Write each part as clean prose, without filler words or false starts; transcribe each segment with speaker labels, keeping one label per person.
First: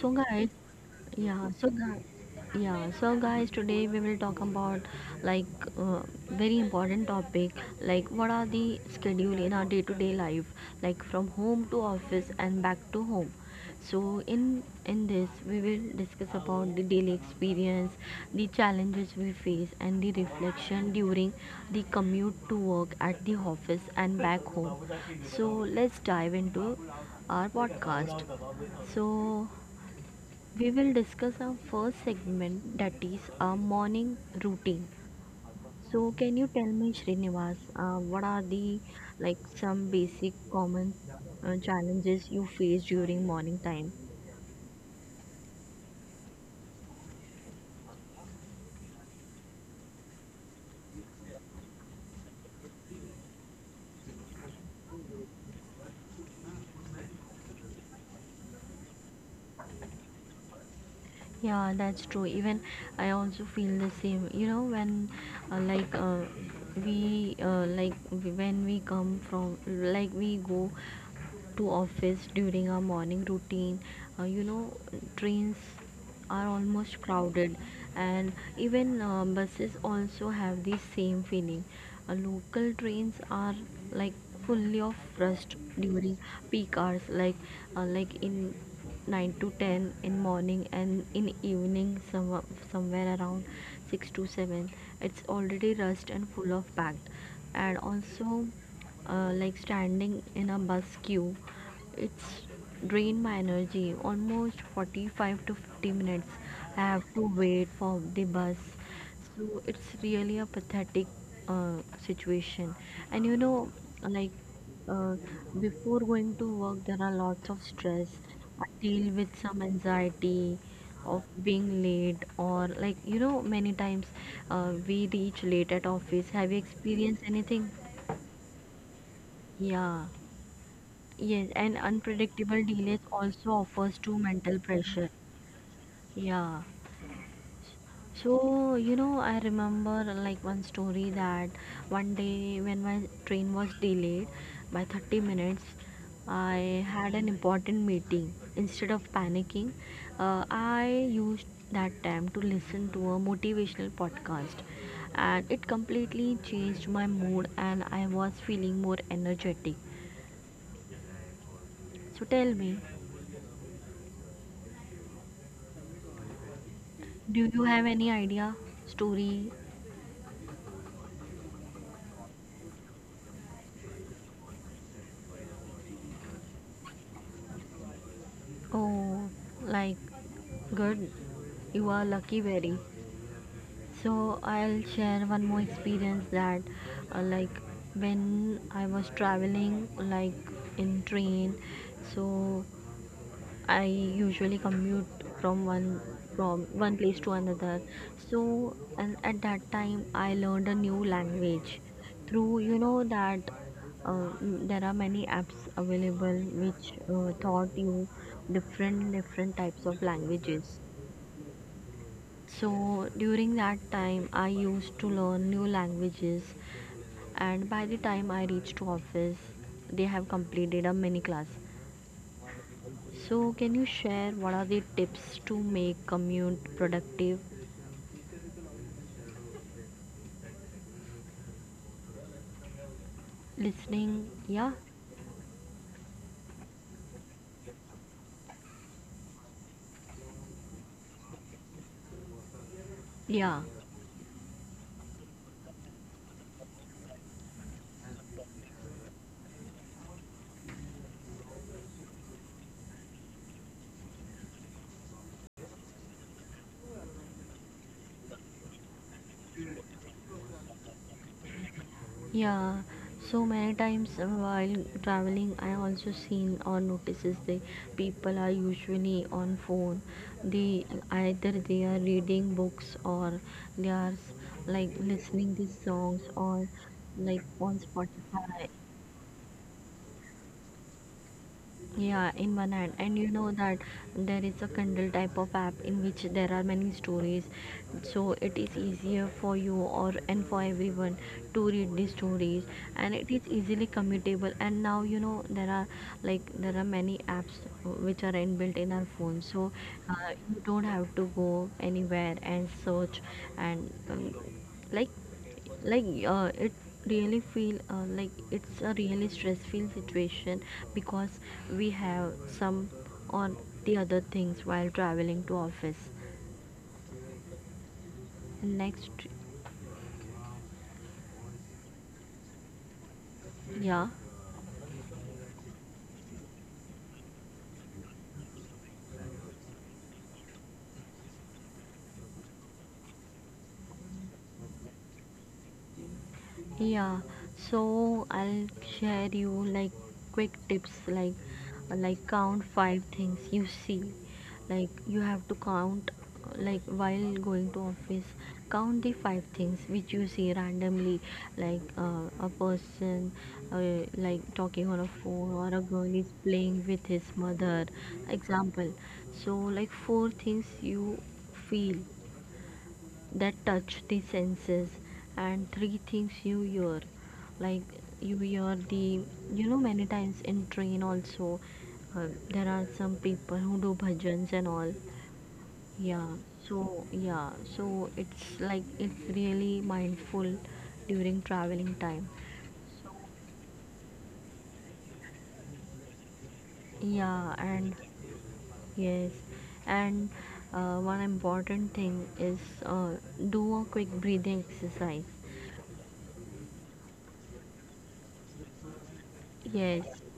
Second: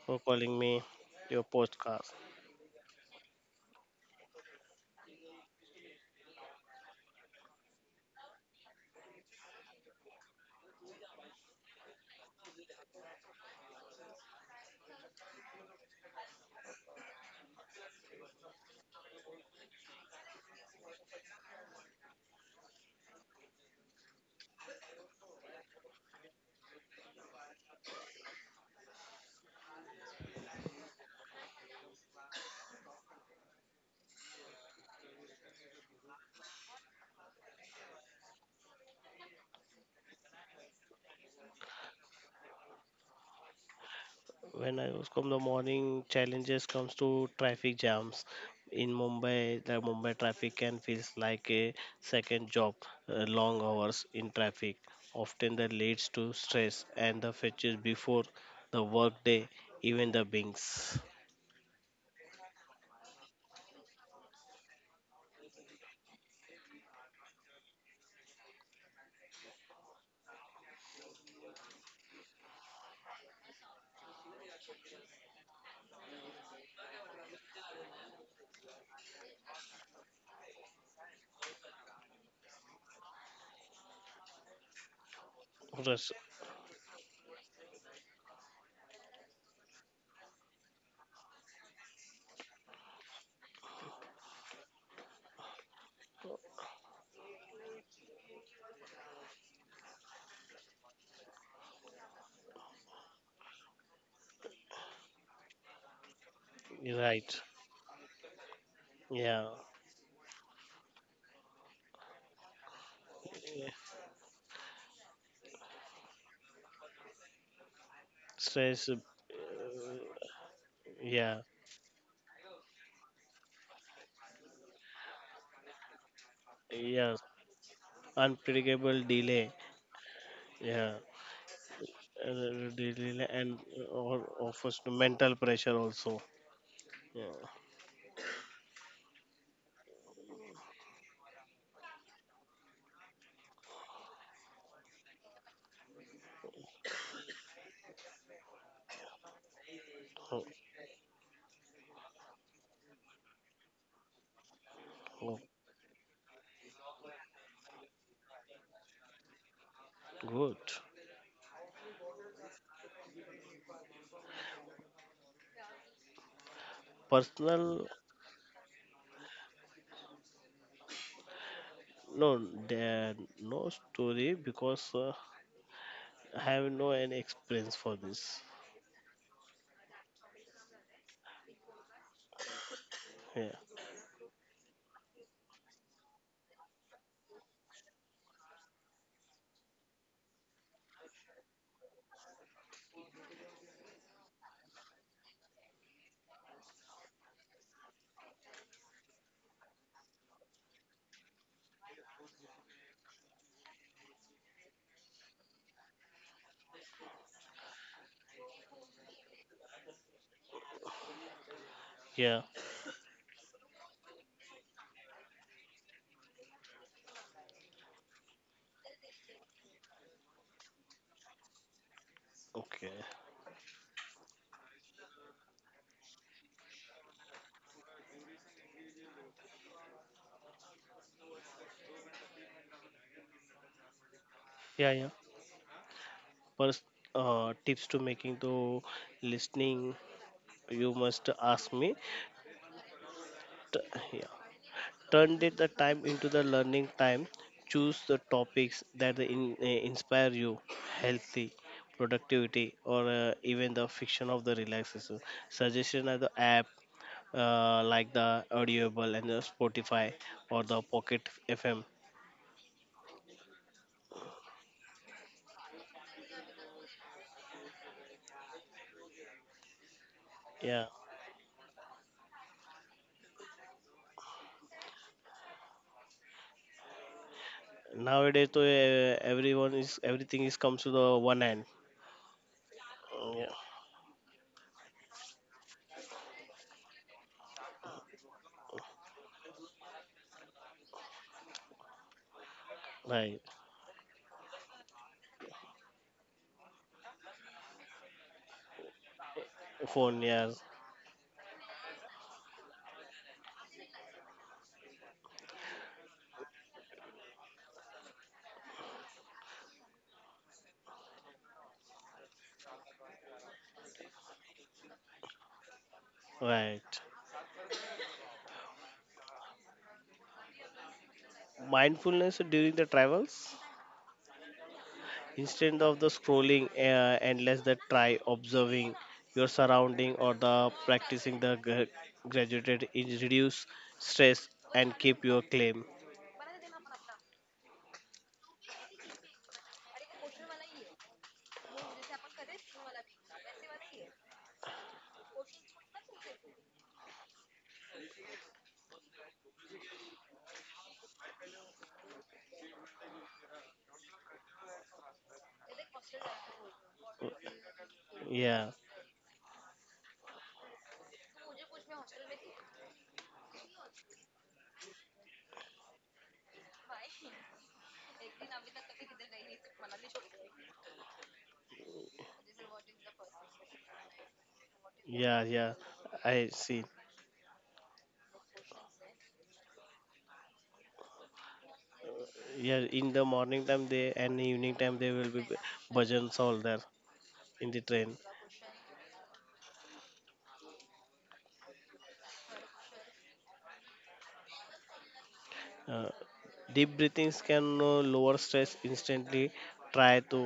Speaker 1: So
Speaker 2: for
Speaker 1: guys,
Speaker 2: calling me your
Speaker 1: yeah, so guys,
Speaker 2: podcast.
Speaker 1: yeah, so guys, today we will talk about like uh, very important topic, like what are the schedule in our day-to-day life, like from home to office and back to home. So in this we will discuss about the daily experience, the challenges we face, and the reflection during the commute to work at the office and back home. So let's dive into our podcast. So we will discuss our first segment, that is our morning routine. So can you tell me Srinivas, what are the, like, some basic common challenges you face during morning time?
Speaker 2: When I was come the morning challenges comes to traffic jams in Mumbai. The Mumbai traffic can feels like a second job. Long hours in traffic often that leads to stress and the fetches before the work day, even the binks.
Speaker 1: Yeah, that's true. Even I also feel the same. You know, when uh, like uh, when we come from, like, we go to office during our morning routine, you know, trains are almost crowded, and even buses also have the same feeling. Local trains are, like, fully of rust
Speaker 2: That's
Speaker 1: during peak hours, like in 9 to 10 in morning, and in evening somewhere around 6 to 7 it's already rust and full of packed. And also, like, standing in a bus queue, it's drained my energy almost 45 to 50 minutes. I have to
Speaker 2: right.
Speaker 1: wait for the bus.
Speaker 2: Yeah.
Speaker 1: So it's really a pathetic, uh, situation. And you know, like uh, before going to work, there are lots of stress. I
Speaker 2: Stress.
Speaker 1: deal with some anxiety of
Speaker 2: Yeah.
Speaker 1: being late, or, like, you know, many times we reach late at office. Have you
Speaker 2: Yeah.
Speaker 1: experienced anything?
Speaker 2: Unpredictable delay.
Speaker 1: Yeah.
Speaker 2: Yeah.
Speaker 1: Yes, and unpredictable delays
Speaker 2: Daily
Speaker 1: also
Speaker 2: and
Speaker 1: offers
Speaker 2: or
Speaker 1: to mental
Speaker 2: offers the
Speaker 1: pressure.
Speaker 2: mental pressure also.
Speaker 1: Yeah.
Speaker 2: Yeah.
Speaker 1: So, you know, I remember like one story that one day when my train was delayed by 30 minutes, I had an important meeting. Instead of panicking,
Speaker 2: Oh,
Speaker 1: I used that time to listen to a motivational podcast,
Speaker 2: oh,
Speaker 1: and it completely changed my mood and I was feeling more energetic.
Speaker 2: good.
Speaker 1: So tell me, do you
Speaker 2: Personal,
Speaker 1: have any idea? Story?
Speaker 2: no, there no story because I have no any experience for this.
Speaker 1: Oh, like, good. You are lucky, very.
Speaker 2: Yeah.
Speaker 1: So, I'll share one more experience that, like, when I was traveling, like, in train, so I usually commute from one from one place to another. So and at that time I learned a new language through, you know, that there are many apps available which taught you different different types of languages.
Speaker 2: Yeah.
Speaker 1: So during that time I used to learn new languages, and by the time I reached to office they have completed a mini class.
Speaker 2: Okay.
Speaker 1: So, can you share what are the tips to make commute productive? Listening, yeah,
Speaker 2: Yeah, yeah. First, tips to making to listening. You must ask me.
Speaker 1: yeah,
Speaker 2: T- Yeah. Turn the time into the learning time. Choose the topics that inspire you, healthy, productivity, or even the fiction of the relaxation. Suggestion of the app like the Audible and the Spotify or the Pocket FM.
Speaker 1: yeah. So many times while traveling, I also seen or notices the people are usually on phone.
Speaker 2: Yeah,
Speaker 1: They either they are reading books or they are, like, listening these songs or like on
Speaker 2: nowadays to
Speaker 1: Spotify.
Speaker 2: everyone is everything is comes to the one hand.
Speaker 1: Yeah, in one hand, and you
Speaker 2: Yeah,
Speaker 1: know that there is a Kindle type of app in which there are many stories, so it is easier for you or and for everyone to read these stories, and it
Speaker 2: right.
Speaker 1: is easily commutable. And now you know there are, like, there are many apps which are inbuilt in our phone, so
Speaker 2: Phone,
Speaker 1: uh,
Speaker 2: yeah,
Speaker 1: you don't have to go anywhere and search and like it really feel like it's a really stressful situation, because we have some on the other things while traveling to office
Speaker 2: right.
Speaker 1: next.
Speaker 2: Mindfulness during the travels.
Speaker 1: Yeah.
Speaker 2: Instead of the scrolling endless, that try observing your surrounding or the practicing the graduated is reduce stress and keep your claim.
Speaker 1: Yeah, so I'll share you like quick tips, like count five things you see. Like you have to count, like, while going to office, count the five things which you see randomly, like a person like talking on a phone, or a girl is playing with his mother,
Speaker 2: yeah
Speaker 1: example. So like four things you feel, that touch the senses, and three things you hear, like you hear the, you know, many times in train also there are some people who do bhajans and all.
Speaker 2: yeah yeah
Speaker 1: Yeah,
Speaker 2: I see.
Speaker 1: so yeah, so it's like it's really mindful during traveling time.
Speaker 2: Yeah, in the morning time they and evening time they will be bhajans all there
Speaker 1: Yeah,
Speaker 2: in the
Speaker 1: and
Speaker 2: train.
Speaker 1: yes, and one important thing is, uh, do a quick breathing exercise.
Speaker 2: uh, Deep breathings can lower stress instantly. Try
Speaker 1: Yes.
Speaker 2: to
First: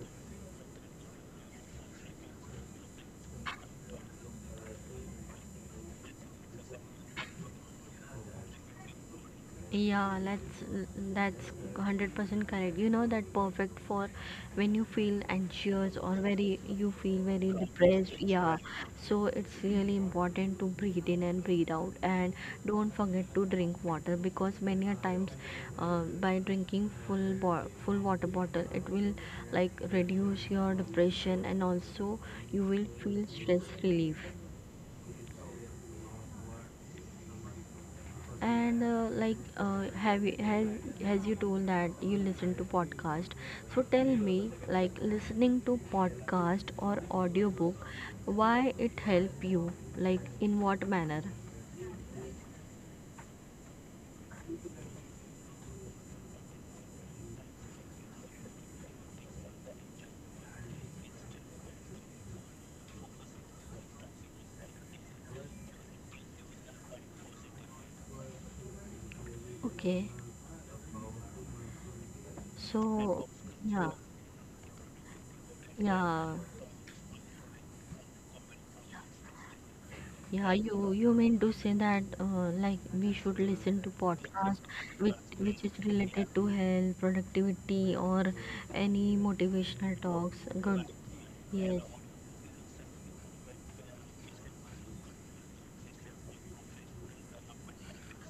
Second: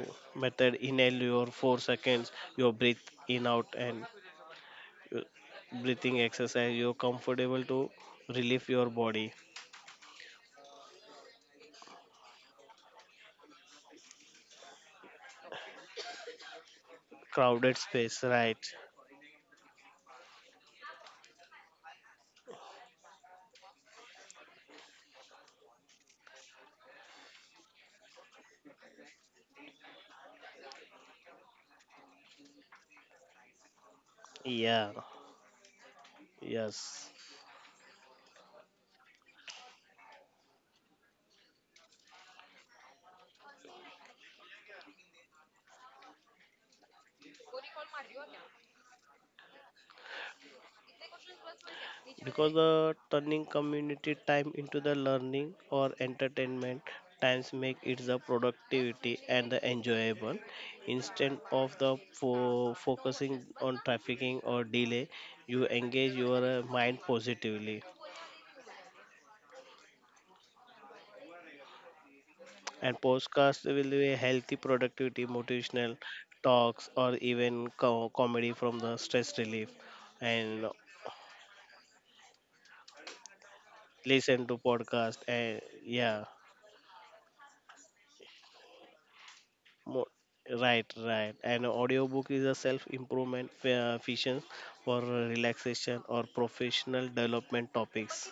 Speaker 2: method inhale your 4 seconds your breathe in out and your breathing exercise you're comfortable to relieve your body.
Speaker 1: Yeah, that's 100% correct. You know that perfect for when you feel anxious, or very, you feel very
Speaker 2: Crowded
Speaker 1: depressed.
Speaker 2: space,
Speaker 1: Yeah.
Speaker 2: right.
Speaker 1: So it's really important to breathe in and breathe out, and don't forget to drink water, because many a times by drinking full water bottle it will, like, reduce your depression and also you will feel stress relief.
Speaker 2: Yeah. Yes.
Speaker 1: And have you, has you told that you listen to podcast? So tell me, like, listening to podcast or audiobook, why it help you? Like, in what manner?
Speaker 2: Because the turning community time into the learning or entertainment times make it the productivity and the enjoyable instead of the focusing on trafficking or delay, you engage your mind positively.
Speaker 1: Okay,
Speaker 2: And
Speaker 1: so
Speaker 2: podcast will
Speaker 1: yeah,
Speaker 2: be a healthy productivity motivational
Speaker 1: yeah,
Speaker 2: talks or even comedy from the stress relief.
Speaker 1: yeah.
Speaker 2: And
Speaker 1: You mean to say that like we should listen to
Speaker 2: listen to
Speaker 1: podcast
Speaker 2: podcast and
Speaker 1: which is
Speaker 2: yeah.
Speaker 1: related to health, productivity, or any motivational
Speaker 2: mo-
Speaker 1: talks? Good.
Speaker 2: right, right. And
Speaker 1: Yes.
Speaker 2: audiobook is a self improvement fiction for relaxation or professional development topics.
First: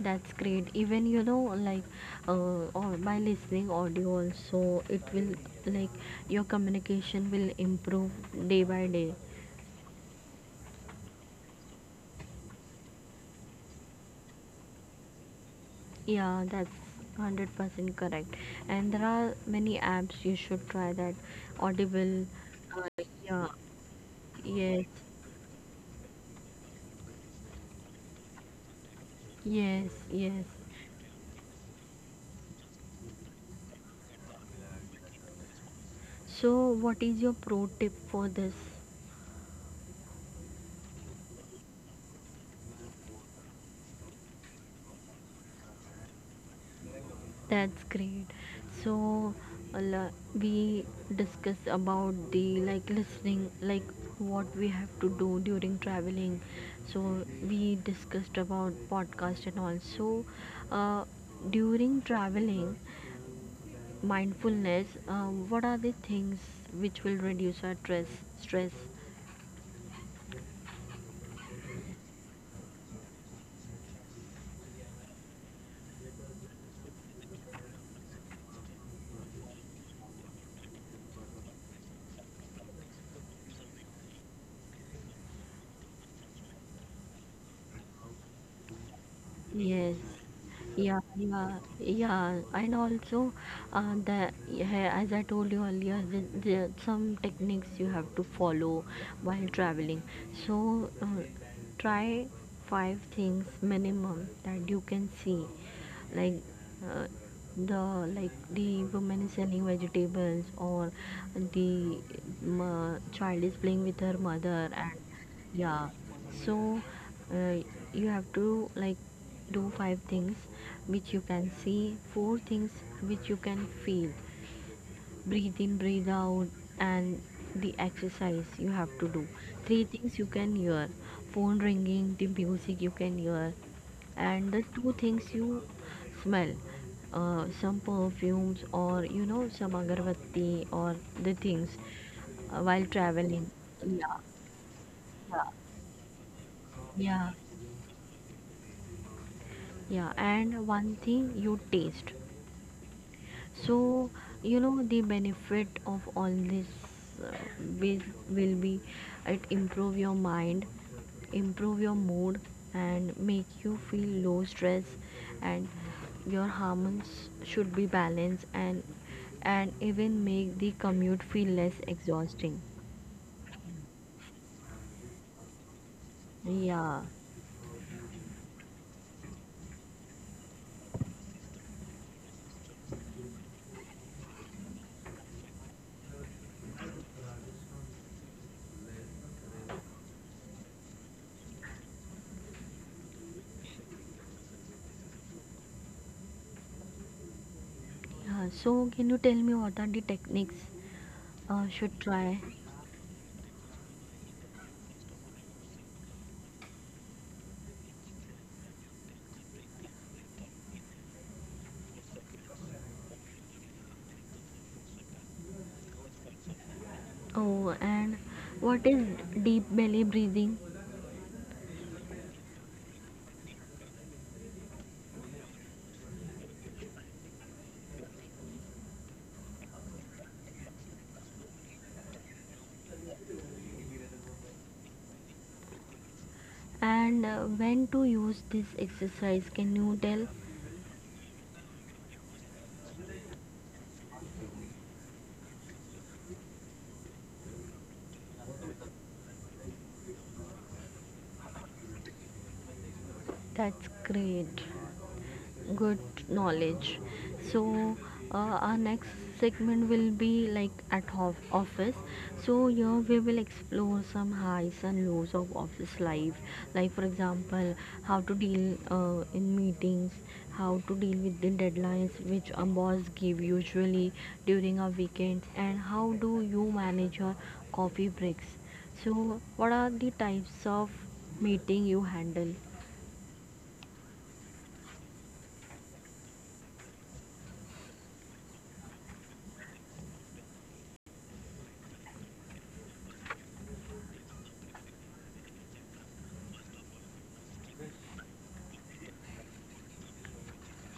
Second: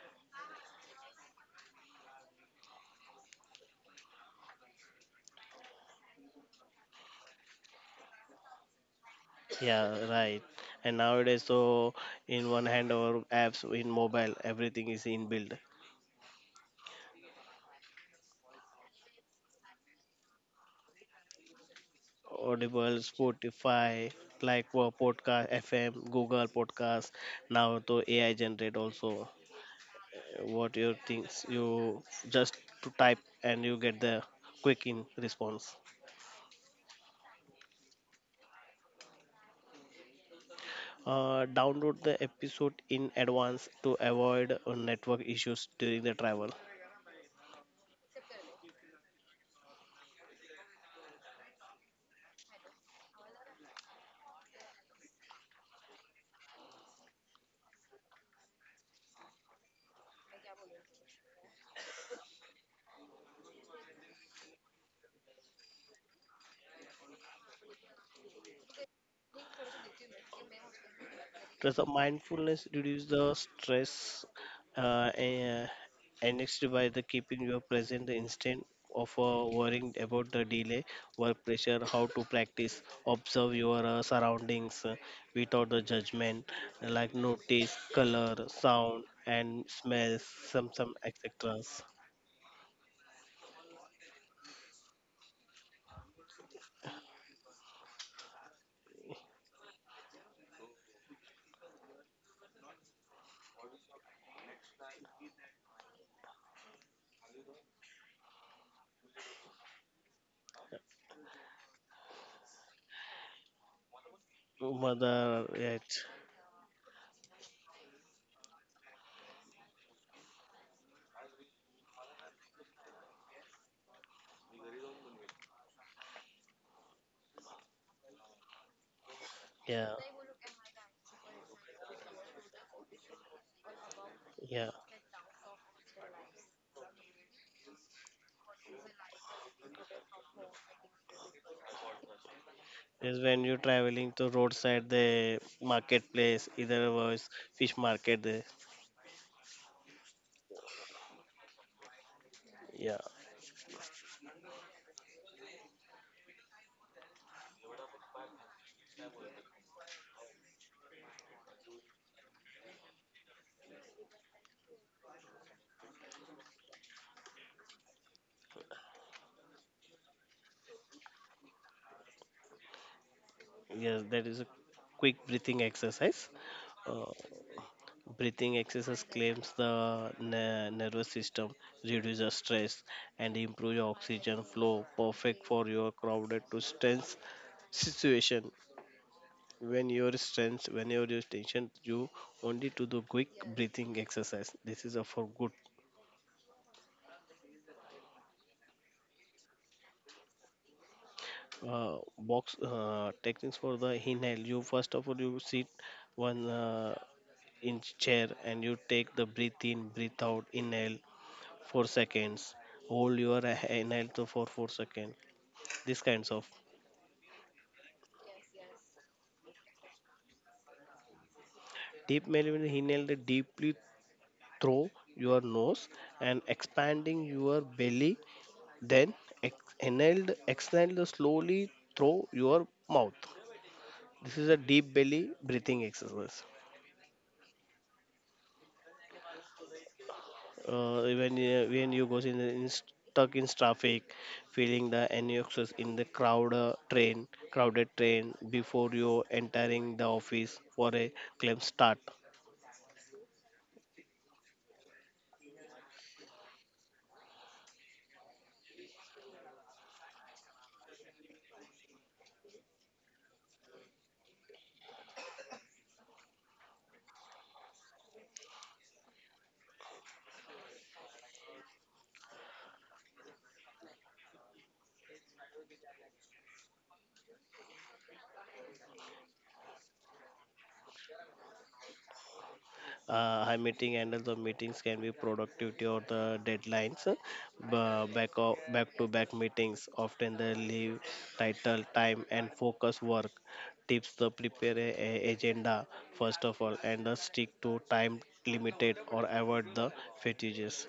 Speaker 1: That's great. Even you know, like, or by listening audio also, it will, like, your communication will improve day by day.
Speaker 2: Yeah, right. And nowadays so in one hand our apps in mobile everything is inbuilt.
Speaker 1: Yeah, that's 100% correct. And there are many apps you should try, that Audible.
Speaker 2: Audible,
Speaker 1: Yeah.
Speaker 2: Spotify, like
Speaker 1: Yes.
Speaker 2: Podcast FM, Google Podcast. Now to AI generate also
Speaker 1: Yes. Yes.
Speaker 2: what your things you just to type and you get the quick in response.
Speaker 1: So, what is your pro tip for this?
Speaker 2: Download the episode in advance to avoid network issues during the travel.
Speaker 1: That's great. So, we discuss about the like listening, like what we have to do during traveling. So, we discussed about podcast and also, uh, during traveling, mindfulness. What are the things which will reduce our stress? Stress.
Speaker 2: Plus, the mindfulness reduce the stress and annexed by the keeping your present the instant of worrying about the delay, work pressure, how to practice, observe your surroundings without the judgment, like notice color, sound, and
Speaker 1: Yes.
Speaker 2: smells, some
Speaker 1: Yeah,
Speaker 2: some
Speaker 1: yeah,
Speaker 2: etc.
Speaker 1: yeah. And also, the yeah, as I told you earlier, some techniques you have to follow while traveling. So, try five things minimum that you can see, like uh, the like the woman is selling vegetables, or the child is playing with her mother, and
Speaker 2: Mother,
Speaker 1: yeah,
Speaker 2: right.
Speaker 1: so uh, you have to, like, do five things which you can see, four things which you can feel. Breathe in, breathe out, and the exercise you have to do. Three
Speaker 2: Yeah,
Speaker 1: things you can hear: phone ringing, the music you can hear, and the
Speaker 2: yeah.
Speaker 1: two things you smell, some perfumes, or you know, some agarbatti or the things while
Speaker 2: Yes, when
Speaker 1: traveling.
Speaker 2: you're
Speaker 1: Yeah,
Speaker 2: traveling to roadside,
Speaker 1: yeah,
Speaker 2: the marketplace, either
Speaker 1: yeah.
Speaker 2: was fish market, there.
Speaker 1: Yeah, and one thing you taste.
Speaker 2: Yeah.
Speaker 1: So, you know, the benefit of all this, uh, will, will be it improve your mind, improve your mood, and make you feel low stress, and your hormones should be balanced, and even make the commute feel less exhausting.
Speaker 2: Yes, that is a quick breathing exercise.
Speaker 1: Yeah.
Speaker 2: Uh, Breathing exercise claims the nervous system, reduces stress, and improves oxygen flow. Perfect for your crowded to tense situation. When your are stressed, when your tension, you only to do quick breathing exercise. This is a for good.
Speaker 1: Yeah. So, can you tell me what are the techniques should try?
Speaker 2: Box techniques for the inhale. You first of all you sit one in chair and you take the breathe in, breathe out, inhale 4 seconds. Hold your inhale to for 4 seconds. This kinds of
Speaker 1: Oh, and what is deep belly breathing?
Speaker 2: deep melon inhale the deeply through your nose and expanding your belly. Then inhale, exhale the slowly through your mouth. This is a deep belly breathing exercise.
Speaker 1: And when to use this exercise? Can you tell?
Speaker 2: When you, when you goes in stuck in traffic, feeling the anxious in the crowd train, crowded train before you entering the office for a claim start.
Speaker 1: That's great. Good knowledge. So, our next segment will be like at office. So here we will explore some highs and lows of office life, like for example, how to deal in meetings, how to deal with the deadlines which a boss give usually during our weekends, and how do you manage your coffee breaks. So what are the types of meeting you handle?
Speaker 2: High meeting handles or meetings can be productivity or the deadlines b- back o- back to back meetings often they leave title time and focus work. Tips the prepare a agenda first of all and the stick to time limited or avoid the fatigues.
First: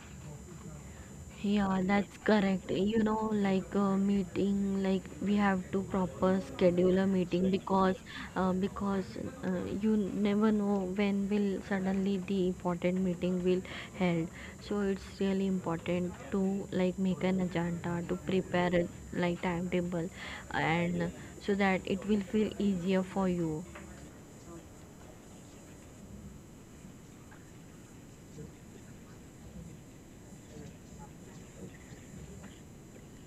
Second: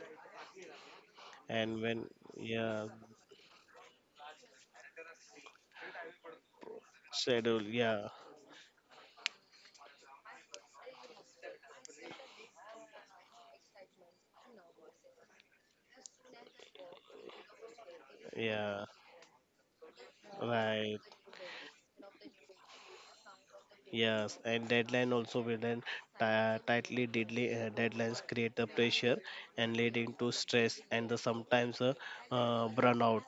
Speaker 2: And
Speaker 1: Yeah,
Speaker 2: when,
Speaker 1: that's correct.
Speaker 2: yeah,
Speaker 1: You know, like, meeting, like we have to proper schedule a meeting,
Speaker 2: schedule,
Speaker 1: because
Speaker 2: yeah,
Speaker 1: uh, because uh, you never know when will suddenly the important meeting will held. So it's really important to, like, make an agenda to prepare
Speaker 2: yeah,
Speaker 1: a, like, timetable,
Speaker 2: right.
Speaker 1: and so that it will feel easier for you.
Speaker 2: Yes, and deadline also will then tightly deadly, deadlines create the pressure and leading to stress and the sometimes burnout.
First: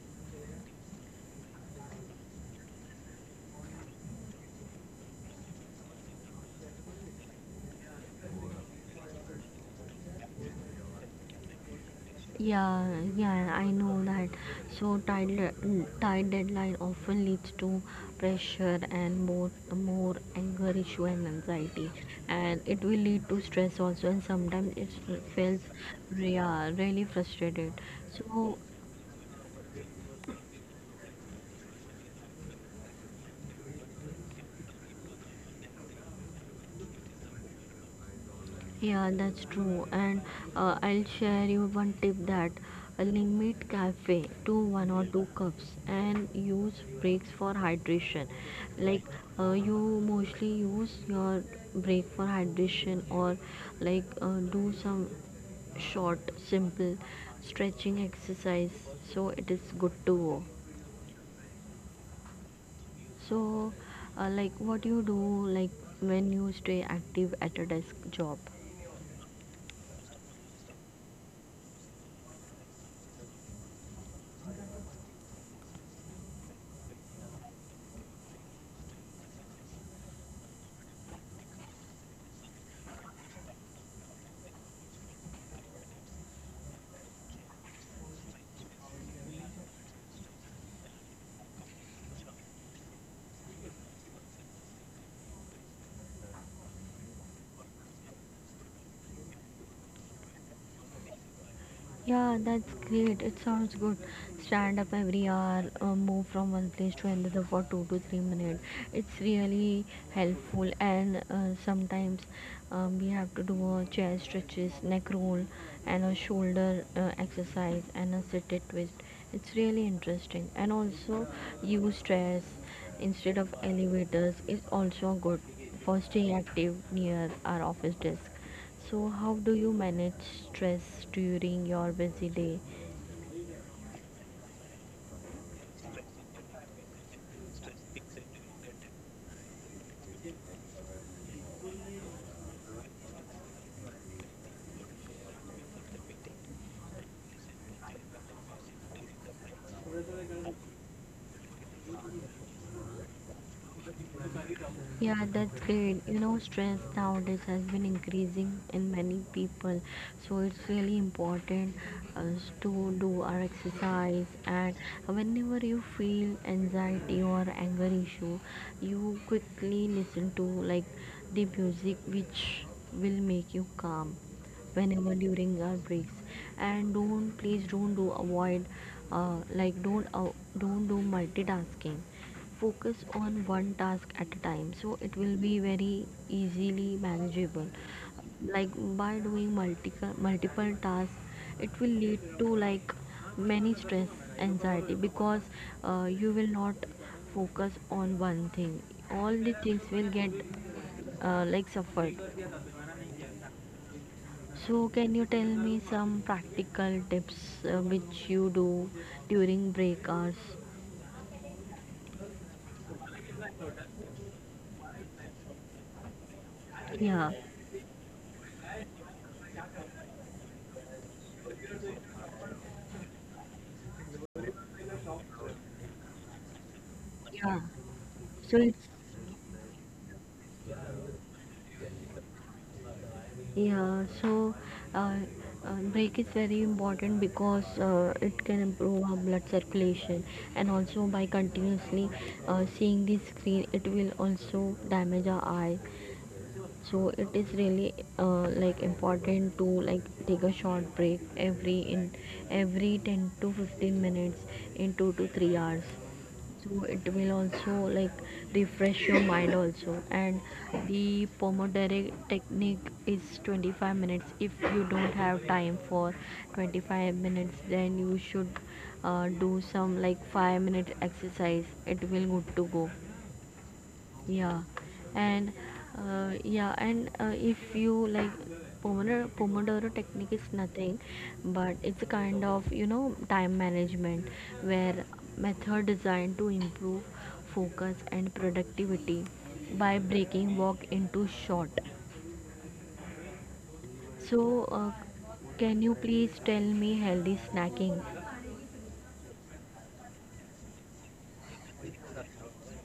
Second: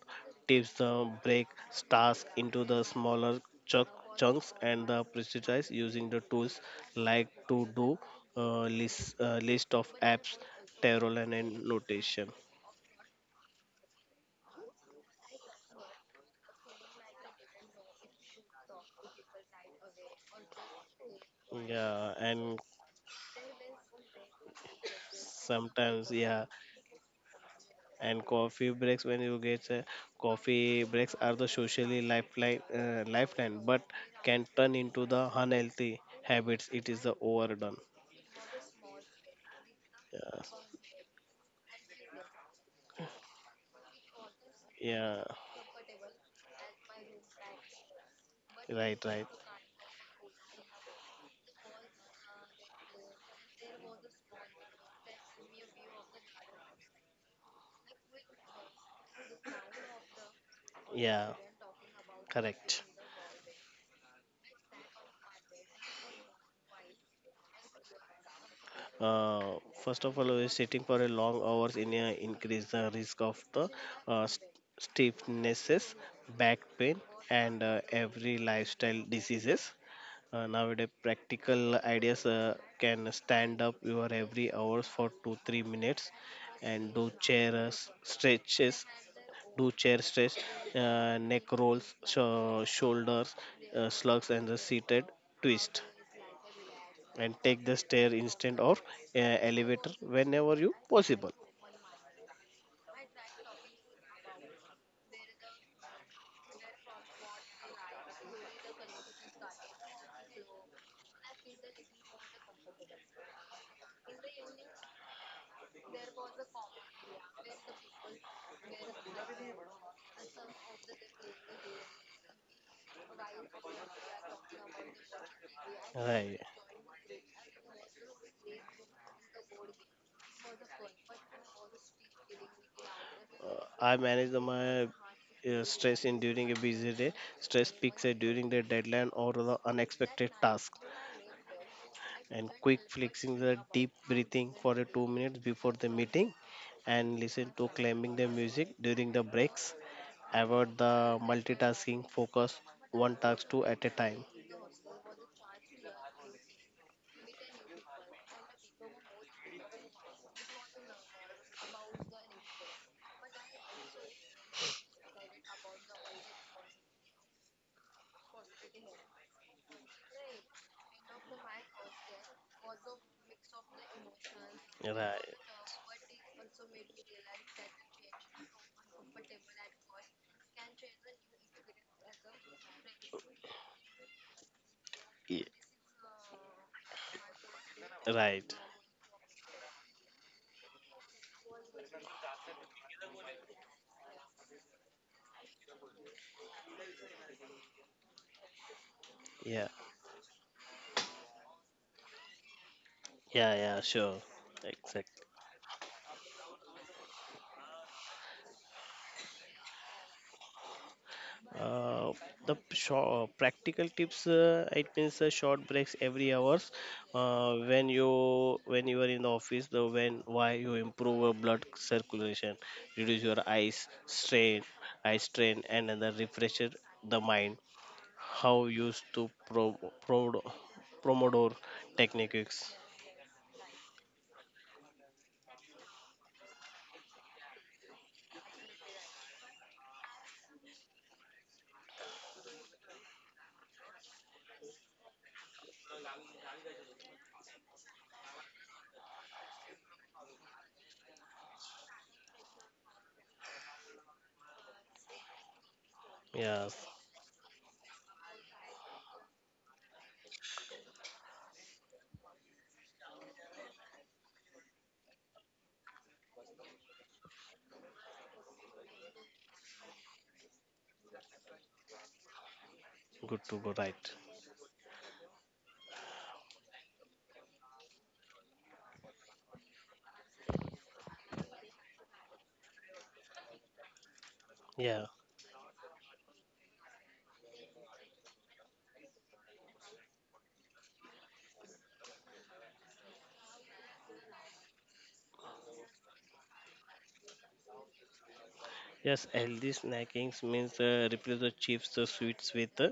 Speaker 2: Tips the break tasks into the smaller chunk, chunks and the prioritize using the tools like to do uh, list of apps, Tarot and notation.
Speaker 1: Yeah, yeah, I know that. So tight, tight deadline often leads to pressure and more anger issue and anxiety,
Speaker 2: Yeah, and
Speaker 1: and it will lead to stress also. And sometimes it feels,
Speaker 2: sometimes, yeah,
Speaker 1: yeah, really frustrated.
Speaker 2: and
Speaker 1: So
Speaker 2: coffee breaks when you get coffee breaks are the socially lifeline lifeline but can turn into the unhealthy habits it is the overdone.
Speaker 1: yeah, that's true. And I'll share you one tip, that limit cafe to one or
Speaker 2: Yeah,
Speaker 1: two cups and use breaks for hydration.
Speaker 2: yeah right
Speaker 1: Like
Speaker 2: right
Speaker 1: you mostly use your break for hydration, or like do some short, simple stretching exercise. So it is good to go.
Speaker 2: yeah correct.
Speaker 1: So, like what you do, like, when you stay active at a desk job?
Speaker 2: uh, First of all sitting for a long hours in a increase the risk of the uh, st- stiffnesses, back pain, and every lifestyle diseases. Nowadays, practical ideas can stand up your every hours for 2 3 minutes, and do chair stretches, do chair stretch, neck rolls, shoulders, slugs, and the seated twist, and take the stair instead of uh, elevator whenever you possible.
Speaker 1: Yeah, that's great. It sounds good. Stand up every hour, move from one place to another for 2 to 3 minutes. It's really helpful. And sometimes we have to do a chair stretches, neck roll, and a shoulder exercise, and a seated twist. It's really interesting. And also use stairs instead of elevators is also good for staying
Speaker 2: Right.
Speaker 1: active near our office desk. So, how do you manage stress during your busy day?
Speaker 2: I manage my stress in during a busy day. Stress peaks at during the deadline or the unexpected task. And quick flexing the deep breathing for a 2 minutes before the meeting and listen to climbing the music during the breaks, avoid the multitasking, focus one task two at a time.
Speaker 1: Yeah, that's great. You know, stress nowadays has been increasing in many people, so it's really important, uh, to do our exercise. And whenever you feel anxiety or anger issue, you quickly listen to like the music which will make you calm whenever
Speaker 2: Right.
Speaker 1: during our breaks. And don't, please don't do, avoid like don't do multitasking. Focus on one task at a time, so it will
Speaker 2: Ye-
Speaker 1: be very easily manageable.
Speaker 2: right.
Speaker 1: like by doing multiple tasks, it will lead to like many stress, anxiety, because you will not focus on one thing. All the
Speaker 2: yeah
Speaker 1: things will get like suffered.
Speaker 2: yeah yeah sure,
Speaker 1: So, can
Speaker 2: exactly.
Speaker 1: you tell me some practical tips which you do during break hours?
Speaker 2: Uh, the short, practical tips it means short breaks every hours
Speaker 1: Yeah,
Speaker 2: when you are in the office the when why you improve your blood circulation, reduce your eyes strain, eye strain, and then refresh the
Speaker 1: yeah.
Speaker 2: mind.
Speaker 1: So
Speaker 2: How
Speaker 1: it's
Speaker 2: used to pro, promodore techniques.
Speaker 1: yeah. So, uh, break is very important because it can improve our blood circulation, and also by continuously seeing the screen, it will also damage our eye. So it is really like important to like take a short break every in every 10 to 15 minutes in 2 to 3 hours. So
Speaker 2: Yes,
Speaker 1: it will also like refresh your mind also. And the pomodoro technique is 25 minutes. If you don't have time for 25 minutes, then you should do some like 5-minute exercise. It will good to go.
Speaker 2: good to go, right.
Speaker 1: Yeah. And if you like, pomodoro technique is nothing but it's a kind of, you know, time management
Speaker 2: Yeah.
Speaker 1: where method designed to improve focus and productivity by breaking work into short. So can you please tell me healthy snacking?
Speaker 2: Yes, healthy snacking means replace the chips, the sweets with uh,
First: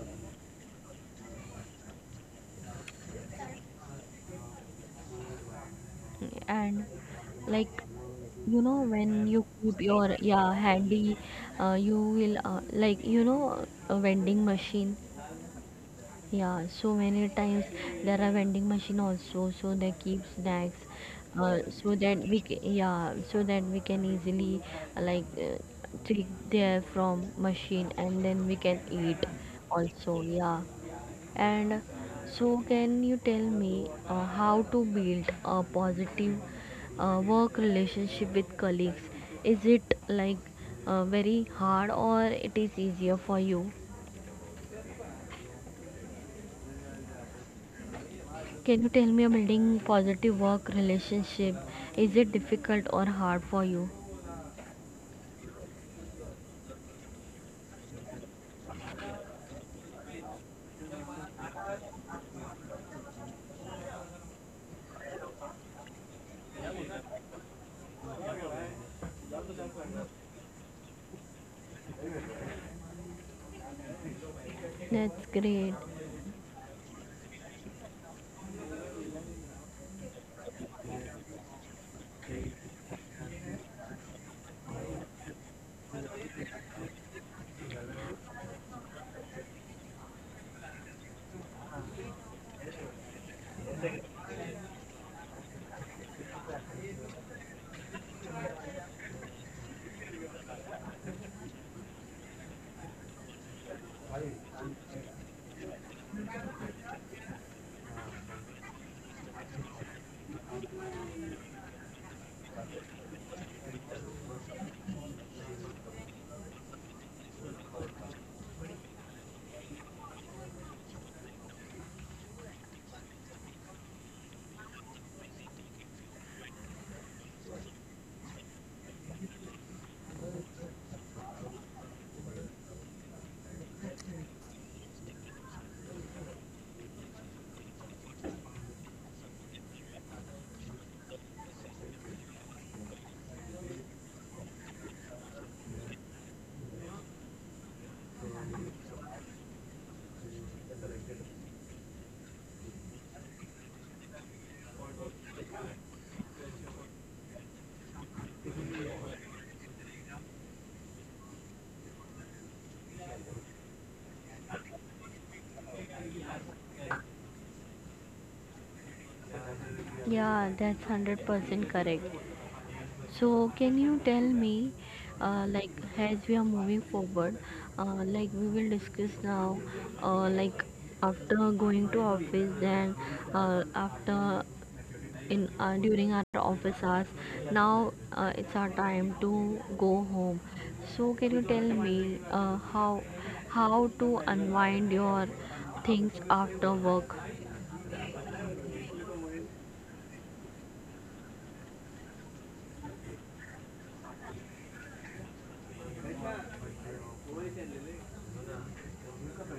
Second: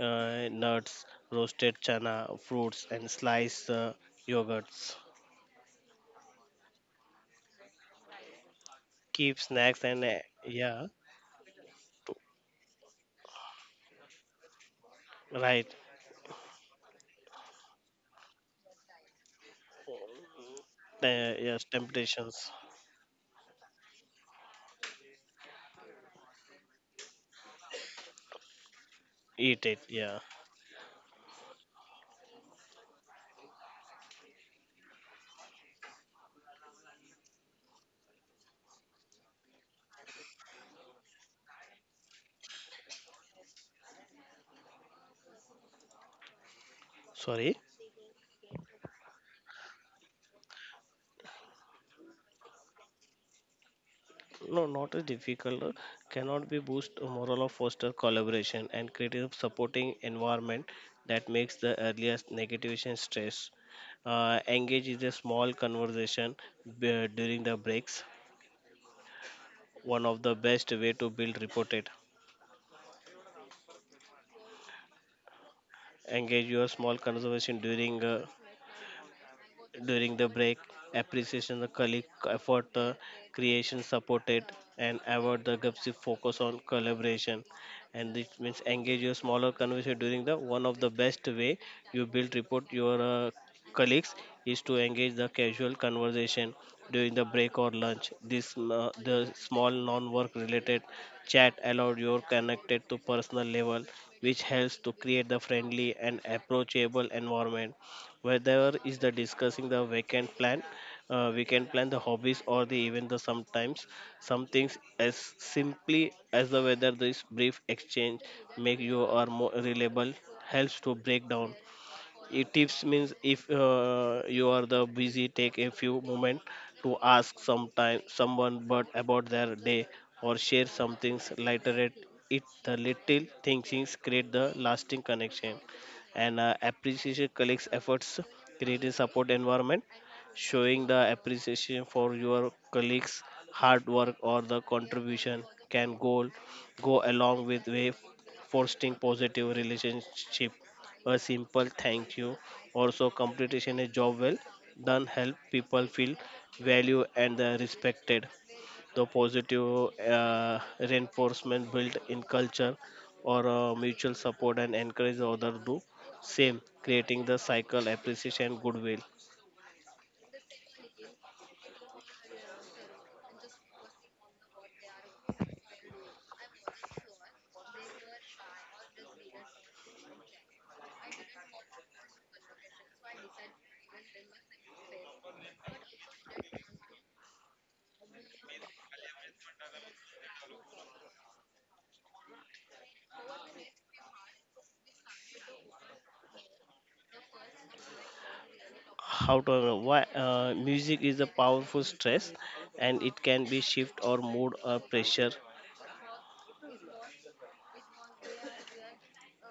Speaker 2: uh, nuts, roasted chana, fruits, and sliced yogurts.
Speaker 1: And like you know when
Speaker 2: Keep
Speaker 1: you keep
Speaker 2: snacks and
Speaker 1: your, yeah,
Speaker 2: yeah,
Speaker 1: handy, you will, like, you know, a vending machine.
Speaker 2: right.
Speaker 1: Yeah, so many times there are vending machine also, so they keep snacks,
Speaker 2: Yes,
Speaker 1: so that we
Speaker 2: temptations.
Speaker 1: ca- yeah, so that we can easily uh, like uh, take there from machine and then we can eat
Speaker 2: Eat it.
Speaker 1: also.
Speaker 2: Yeah.
Speaker 1: Yeah. And so can you tell me how to build a positive work relationship with colleagues? Is it like very hard or it is easier for you?
Speaker 2: Sorry.
Speaker 1: Can you tell me about building positive work relationship? Is it difficult or hard for you?
Speaker 2: No, not as difficult. Cannot be boost moral of foster collaboration and creative supporting environment that makes the earliest negativation stress. Engage in a small conversation during the breaks, one of the best way to build reported.
Speaker 1: That's great.
Speaker 2: Engage your small conservation during during the break, appreciation the colleague effort, the creation supported, and award the GPSI focus on collaboration. And this means engage your smaller conversation during the one of the best way you build report your colleagues is to engage the casual conversation during the break or lunch. This the small non-work related chat allowed your connected to personal level, which helps to create the friendly and approachable environment, whether is the discussing the weekend plan, the hobbies, or the even the sometimes some things as simply as the weather. This brief exchange make you are more reliable, helps to break down. It tips means if you are the busy, take a few moment to ask sometime someone but about their day or share something lighter. At it, the little things create the lasting connection. And appreciation collects efforts, create a support environment, showing the appreciation for your colleagues' hard work or the contribution can go along with way fostering positive relationship. A simple thank you. Also, completion a job well done help people feel value and respected. The positive reinforcement built in culture or mutual support and encourage other do same, creating the cycle appreciation goodwill.
Speaker 1: Yeah, that's 100% correct. So, can you tell me, uh, like, as we are moving forward, we will discuss now, uh, like, after going to office, then after in during our office hours. Now it's our time to go home. So can you tell me how to unwind your things after work?
Speaker 2: How to know why music is a powerful stress and it can be shift or mood or pressure.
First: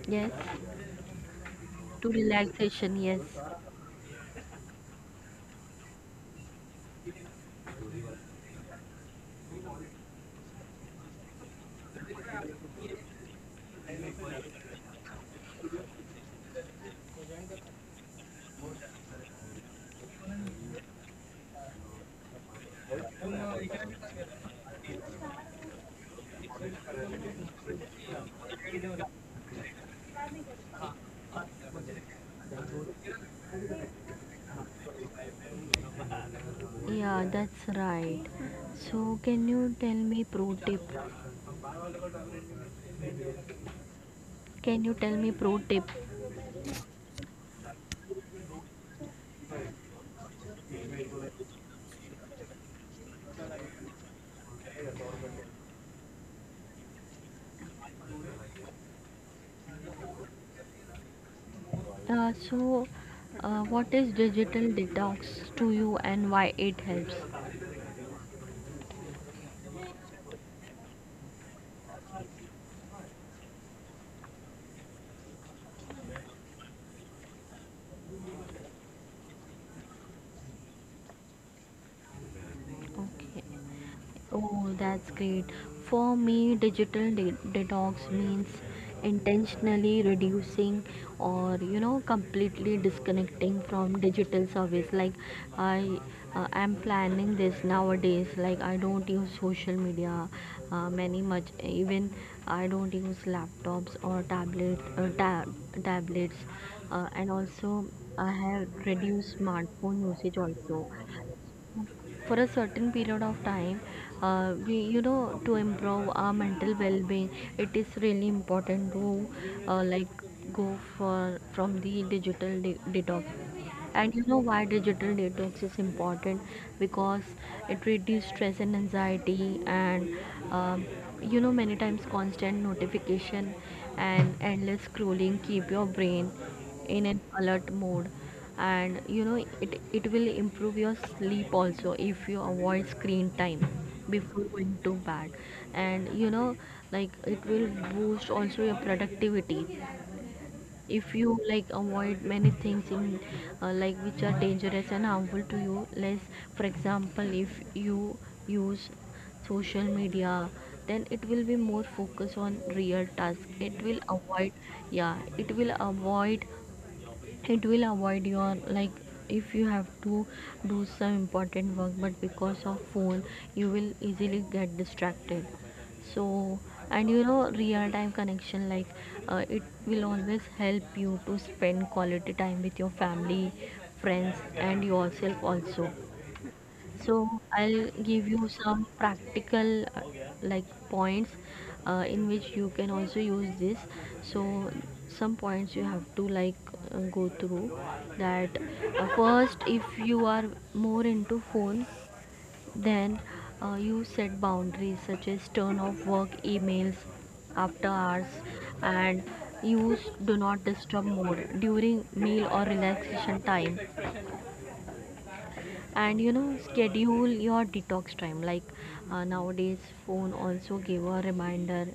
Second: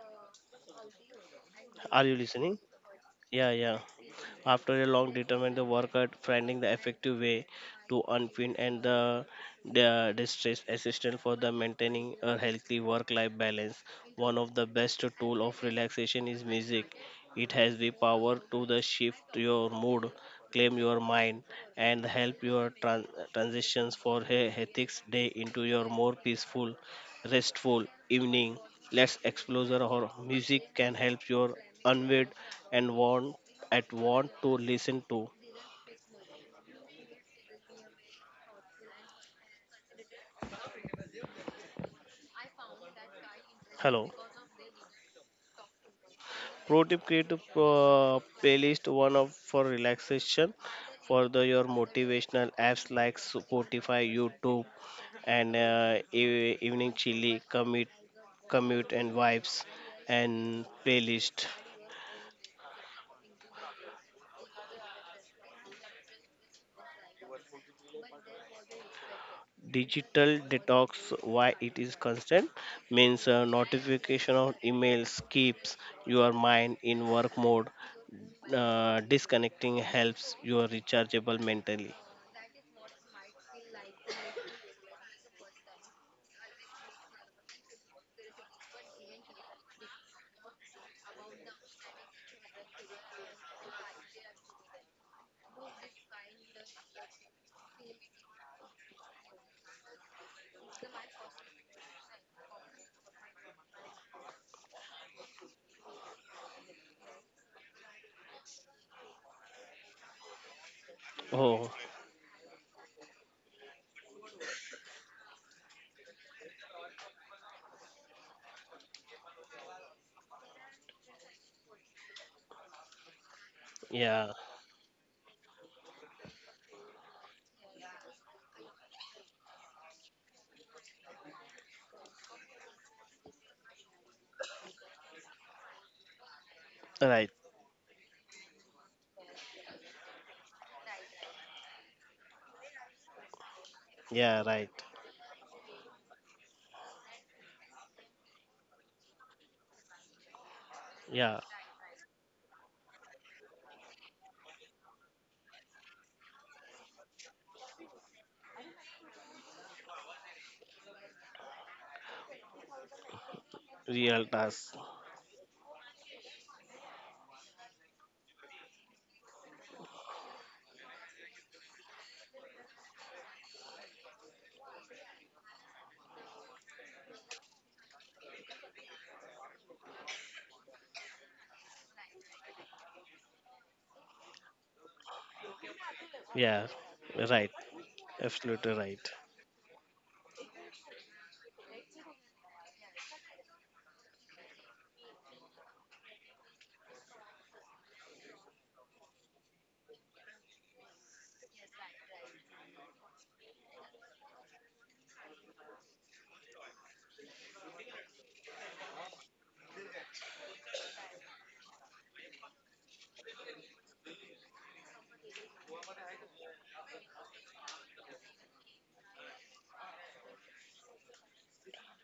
Speaker 1: Yes,
Speaker 2: Are
Speaker 1: to
Speaker 2: you listening?
Speaker 1: relaxation. Yes,
Speaker 2: Yeah, yeah. After a long determined the worker finding the effective way to unpin and the distress assistant for the maintaining a healthy work-life balance. One of the best tool of relaxation is music. It has the power to the shift your mood, claim your mind, and help your transitions for a hectic day into your more peaceful restful evening, less exposure or music can help your unwind and want at want to listen to.
Speaker 1: yeah, that's right. So can you tell me pro tip?
Speaker 2: Hello.
Speaker 1: Can you tell me pro tip?
Speaker 2: Pro tip, create a playlist, one of for relaxation for the your motivational apps like Spotify, YouTube, and evening chili commute and vibes and playlist.
Speaker 1: So, what is digital detox to you and why it helps?
Speaker 2: Digital detox, why it is constant means notification of emails keeps your mind in work mode, disconnecting helps your rechargeable mentally.
Speaker 1: Okay. Oh, that's great. For me, digital de- detox means intentionally reducing or, you know, completely disconnecting from digital service. Like I am planning this nowadays. Like I don't use social media many much. Even I don't use laptops or tablet, tab, tablets, and also I have reduced smartphone usage also
Speaker 2: Oh.
Speaker 1: for a certain period of time. We You know, to improve our mental well-being, it is really important to like go for from the digital de- detox. And
Speaker 2: Yeah,
Speaker 1: you know why digital detox is important? Because it reduces stress and anxiety, and um, you know, many times constant notification and endless scrolling keep your brain in an
Speaker 2: right.
Speaker 1: alert mode. And you know, it will improve your sleep also if you avoid screen time
Speaker 2: Yeah,
Speaker 1: before
Speaker 2: right.
Speaker 1: going to bed. And you know, it will boost also your productivity if
Speaker 2: Yeah,
Speaker 1: you like avoid many things in like which are dangerous and harmful to you less. For example, if you use social media, then it will be more focus on real task, it will
Speaker 2: real
Speaker 1: avoid,
Speaker 2: task,
Speaker 1: yeah, it will avoid, it will avoid your like, if you have to do some important work, but because of phone you will easily get distracted. So, and you know, real time connection, like, it will always help you to spend quality time with your family, friends, and yourself also.
Speaker 2: yeah,
Speaker 1: So
Speaker 2: right,
Speaker 1: I'll give you
Speaker 2: absolutely
Speaker 1: some
Speaker 2: right.
Speaker 1: practical like points in which you can also use this. So some points you have to like go through that. First, if you are more into phone, then you set boundaries such as turn off work emails after hours, and use do not disturb mode during meal or relaxation time. And you know, schedule your detox time, like nowadays phone also give a reminder.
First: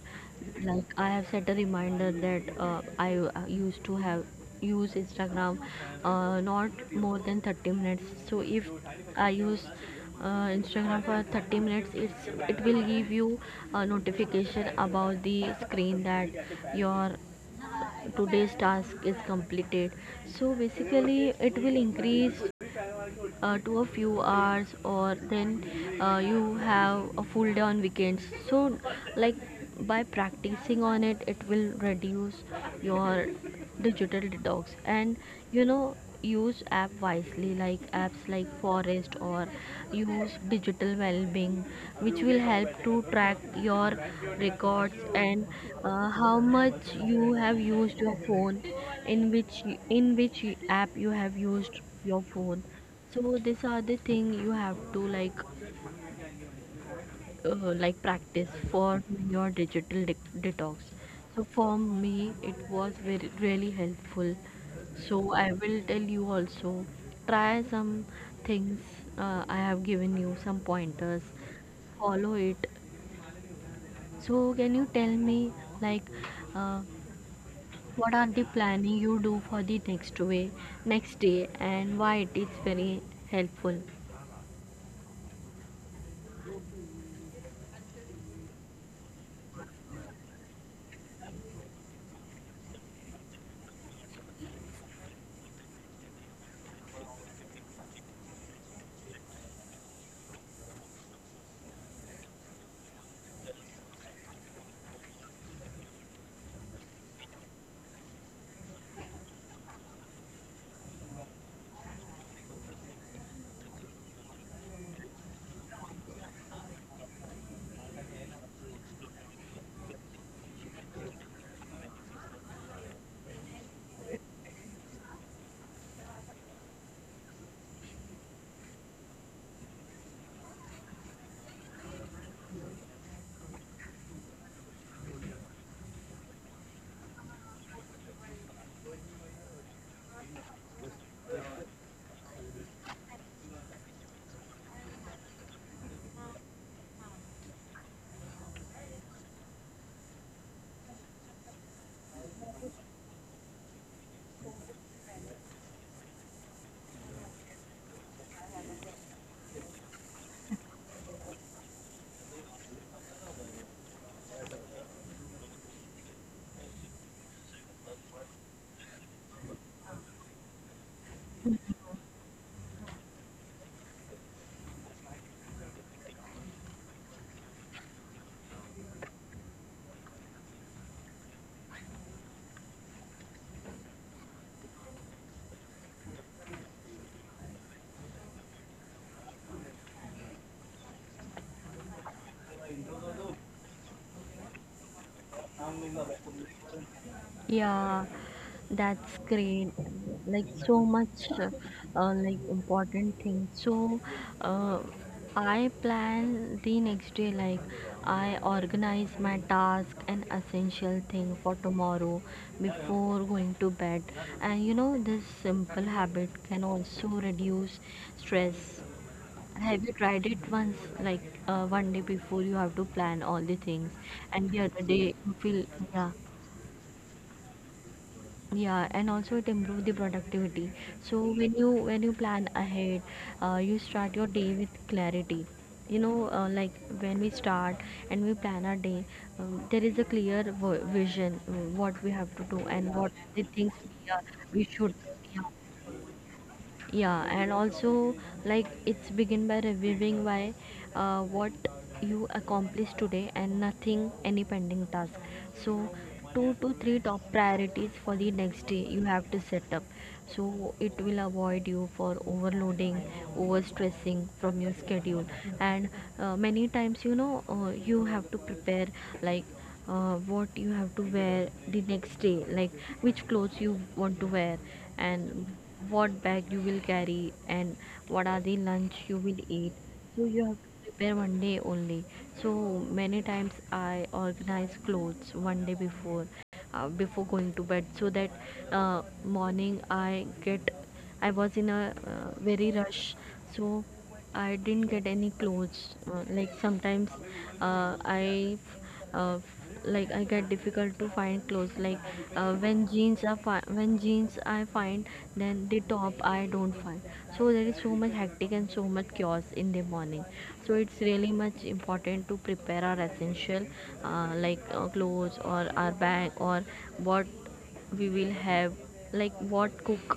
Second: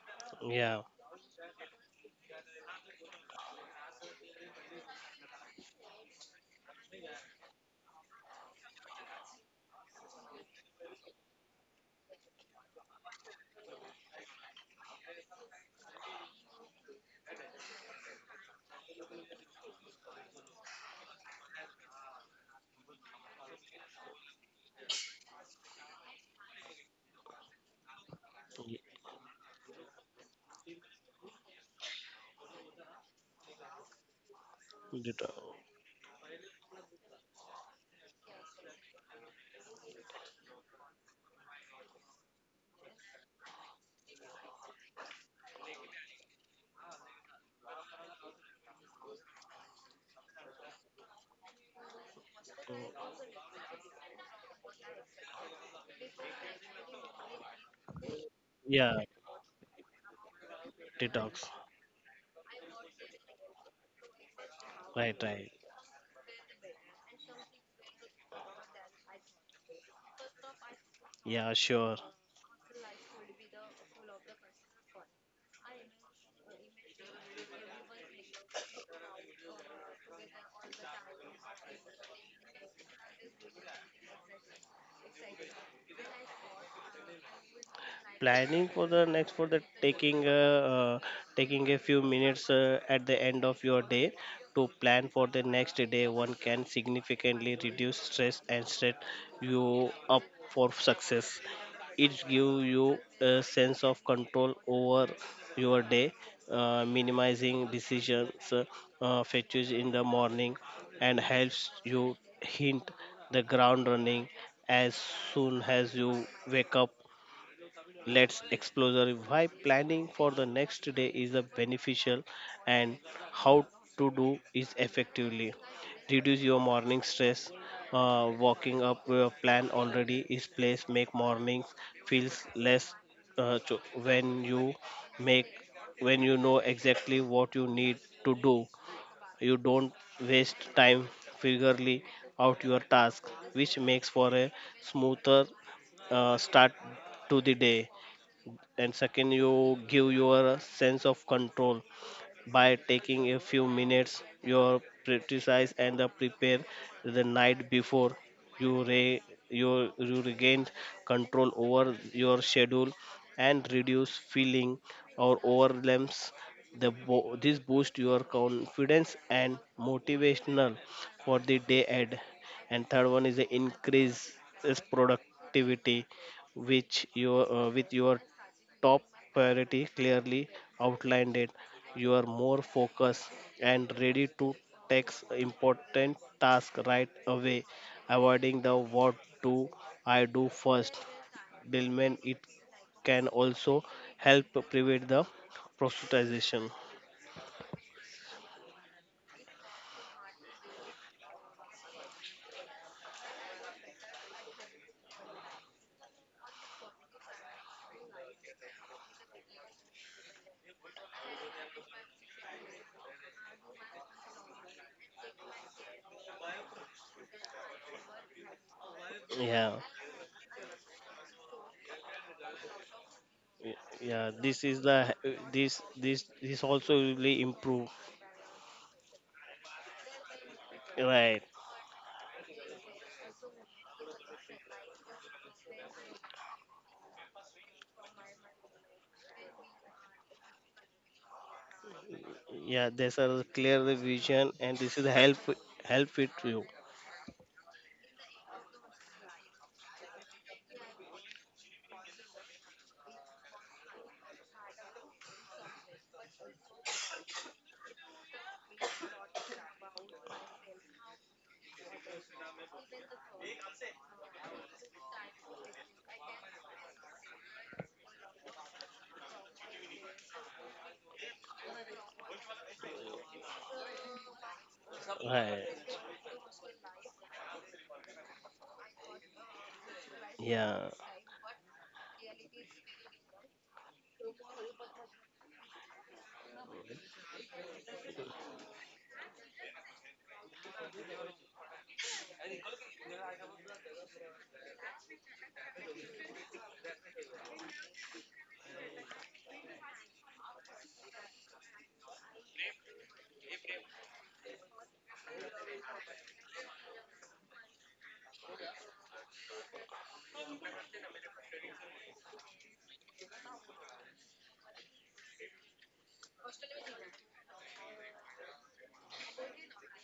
Speaker 2: yeah
Speaker 1: Like I have set a reminder that I used to have use Instagram not more than 30 minutes. So if I use Instagram for 30 minutes, it will give you a notification about the screen that your today's task is completed. So basically it will increase to a few hours or then you have a full day on weekends. So
Speaker 2: Y-
Speaker 1: like by practicing on it, it will reduce your digital detox. And you
Speaker 2: deto-
Speaker 1: know, use app wisely, like apps like Forest or use digital well-being, which will help to track your records and how much you have used your phone, in which, in which app you have used your phone. So these are the thing you have to like practice for
Speaker 2: yeah,
Speaker 1: your digital de- detox. So
Speaker 2: detox,
Speaker 1: for me, it was very really helpful. So
Speaker 2: right,
Speaker 1: I
Speaker 2: right,
Speaker 1: will tell you also try some things, I have given you some pointers.
Speaker 2: yeah, sure.
Speaker 1: Follow it. So can you tell me like uh, what are the planning you do for the next day and why it is very helpful?
Speaker 2: Planning for the next for the taking uh, taking a few minutes at the end of your day to plan for the next day one can significantly reduce stress and set you up for success. It gives you a sense of control over your day, minimizing decisions, fetches in the morning, and helps you hint the ground running as soon as you wake up. Let's explore why planning for the next day is a beneficial and how to do is effectively. Reduce your morning stress. Walking up your plan already is place make mornings feels less when you make when you know exactly what you need to do. You don't waste time figuring out your task, which makes for a smoother start to the day. And second, you give your sense of control by taking a few minutes your practice and the prepare the night before. you re you regain control over your schedule and reduce feeling or overwhelms. This boost your confidence and motivational for the day ahead. And third one is the increase is productivity, which your with your top priority clearly outlined it, you are more focused and ready to take important task right away, avoiding the what do I do first dilemma. It can also help prevent the prostatition.
Speaker 1: Yeah, that's great. Like so much, uh, like important thing. So, uh, I plan the next day. Like I organize my task and essential thing for tomorrow before going to bed. And you know, this simple habit can also reduce stress.
Speaker 2: Yeah,
Speaker 1: Have you tried it once? Like one day before, you have to plan all the things,
Speaker 2: yeah,
Speaker 1: and
Speaker 2: this
Speaker 1: the
Speaker 2: is
Speaker 1: other day
Speaker 2: the
Speaker 1: you feel,
Speaker 2: this
Speaker 1: yeah.
Speaker 2: this this also really improve.
Speaker 1: Yeah, and also it improves the productivity. So
Speaker 2: Right.
Speaker 1: when you plan ahead, you start your day with clarity. You know, when we start and we plan our day, there is a clear v- vision what we have to do
Speaker 2: Yeah,
Speaker 1: and what
Speaker 2: there's a
Speaker 1: the things
Speaker 2: clear
Speaker 1: we, are,
Speaker 2: vision
Speaker 1: we
Speaker 2: and
Speaker 1: should
Speaker 2: this is help
Speaker 1: do.
Speaker 2: help it to you.
Speaker 1: Yeah. And also it's begin by reviewing why what you accomplished today and nothing any pending task. So two to three top priorities for the next day you have to set up, so it will avoid you for overloading, overstressing from your schedule. And many times, you know, you have to prepare like what you have to wear the next day, like which clothes you want to wear, and
Speaker 2: Right.
Speaker 1: what bag you will carry, and what are the lunch you will eat. So you have to
Speaker 2: Yeah,
Speaker 1: prepare one day only. So many times I organize clothes one day before, before going to bed, so that morning I get, I was in a very rush, so I didn't get any clothes. Like sometimes I uh, like I get difficult to find clothes, like when jeans are fi- when jeans I find, then the top I don't find. So there is so much hectic and so much chaos in the morning. So it's really much important to prepare our essential clothes or our bag, or what we will have, like what cook,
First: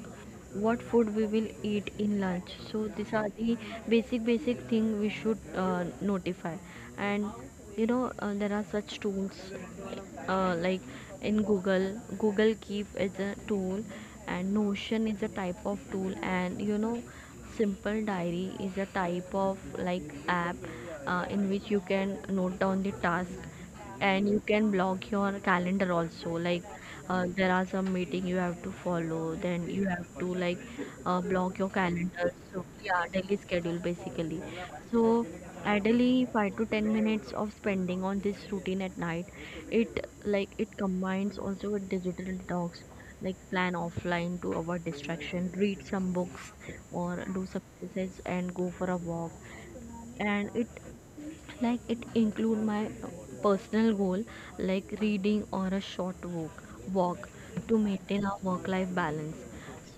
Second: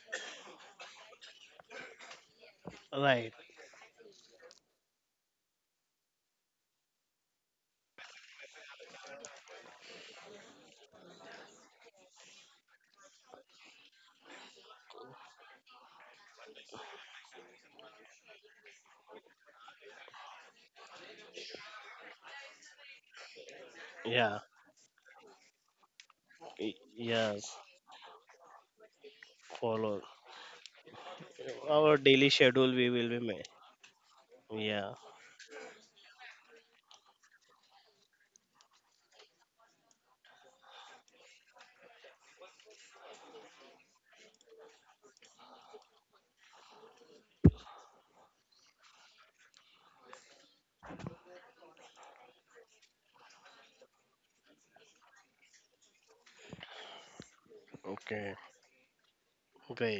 Speaker 1: what food we will eat in lunch. So these are
Speaker 2: right.
Speaker 1: the basic thing we should notify. And you know, there are such tools like, in Google, Google Keep is a tool, and Notion is a type of tool, and, you know, Simple Diary is a type of like app in which you can note down the task, and
Speaker 2: Yeah,
Speaker 1: you can block your calendar also. Like there
Speaker 2: yes.
Speaker 1: are some meeting you have to follow, then you
Speaker 2: Follow
Speaker 1: have to like block your
Speaker 2: our daily
Speaker 1: calendar. So
Speaker 2: schedule. We
Speaker 1: yeah,
Speaker 2: will be
Speaker 1: daily
Speaker 2: made.
Speaker 1: schedule basically.
Speaker 2: Yeah.
Speaker 1: So ideally 5 to 10 minutes of spending on this routine at night. It combines also with digital detox, like plan offline to avoid distraction, read some books or do some exercise and go for a walk. And it include my personal goal like reading or a short walk, walk, to maintain
Speaker 2: Okay.
Speaker 1: a work life balance.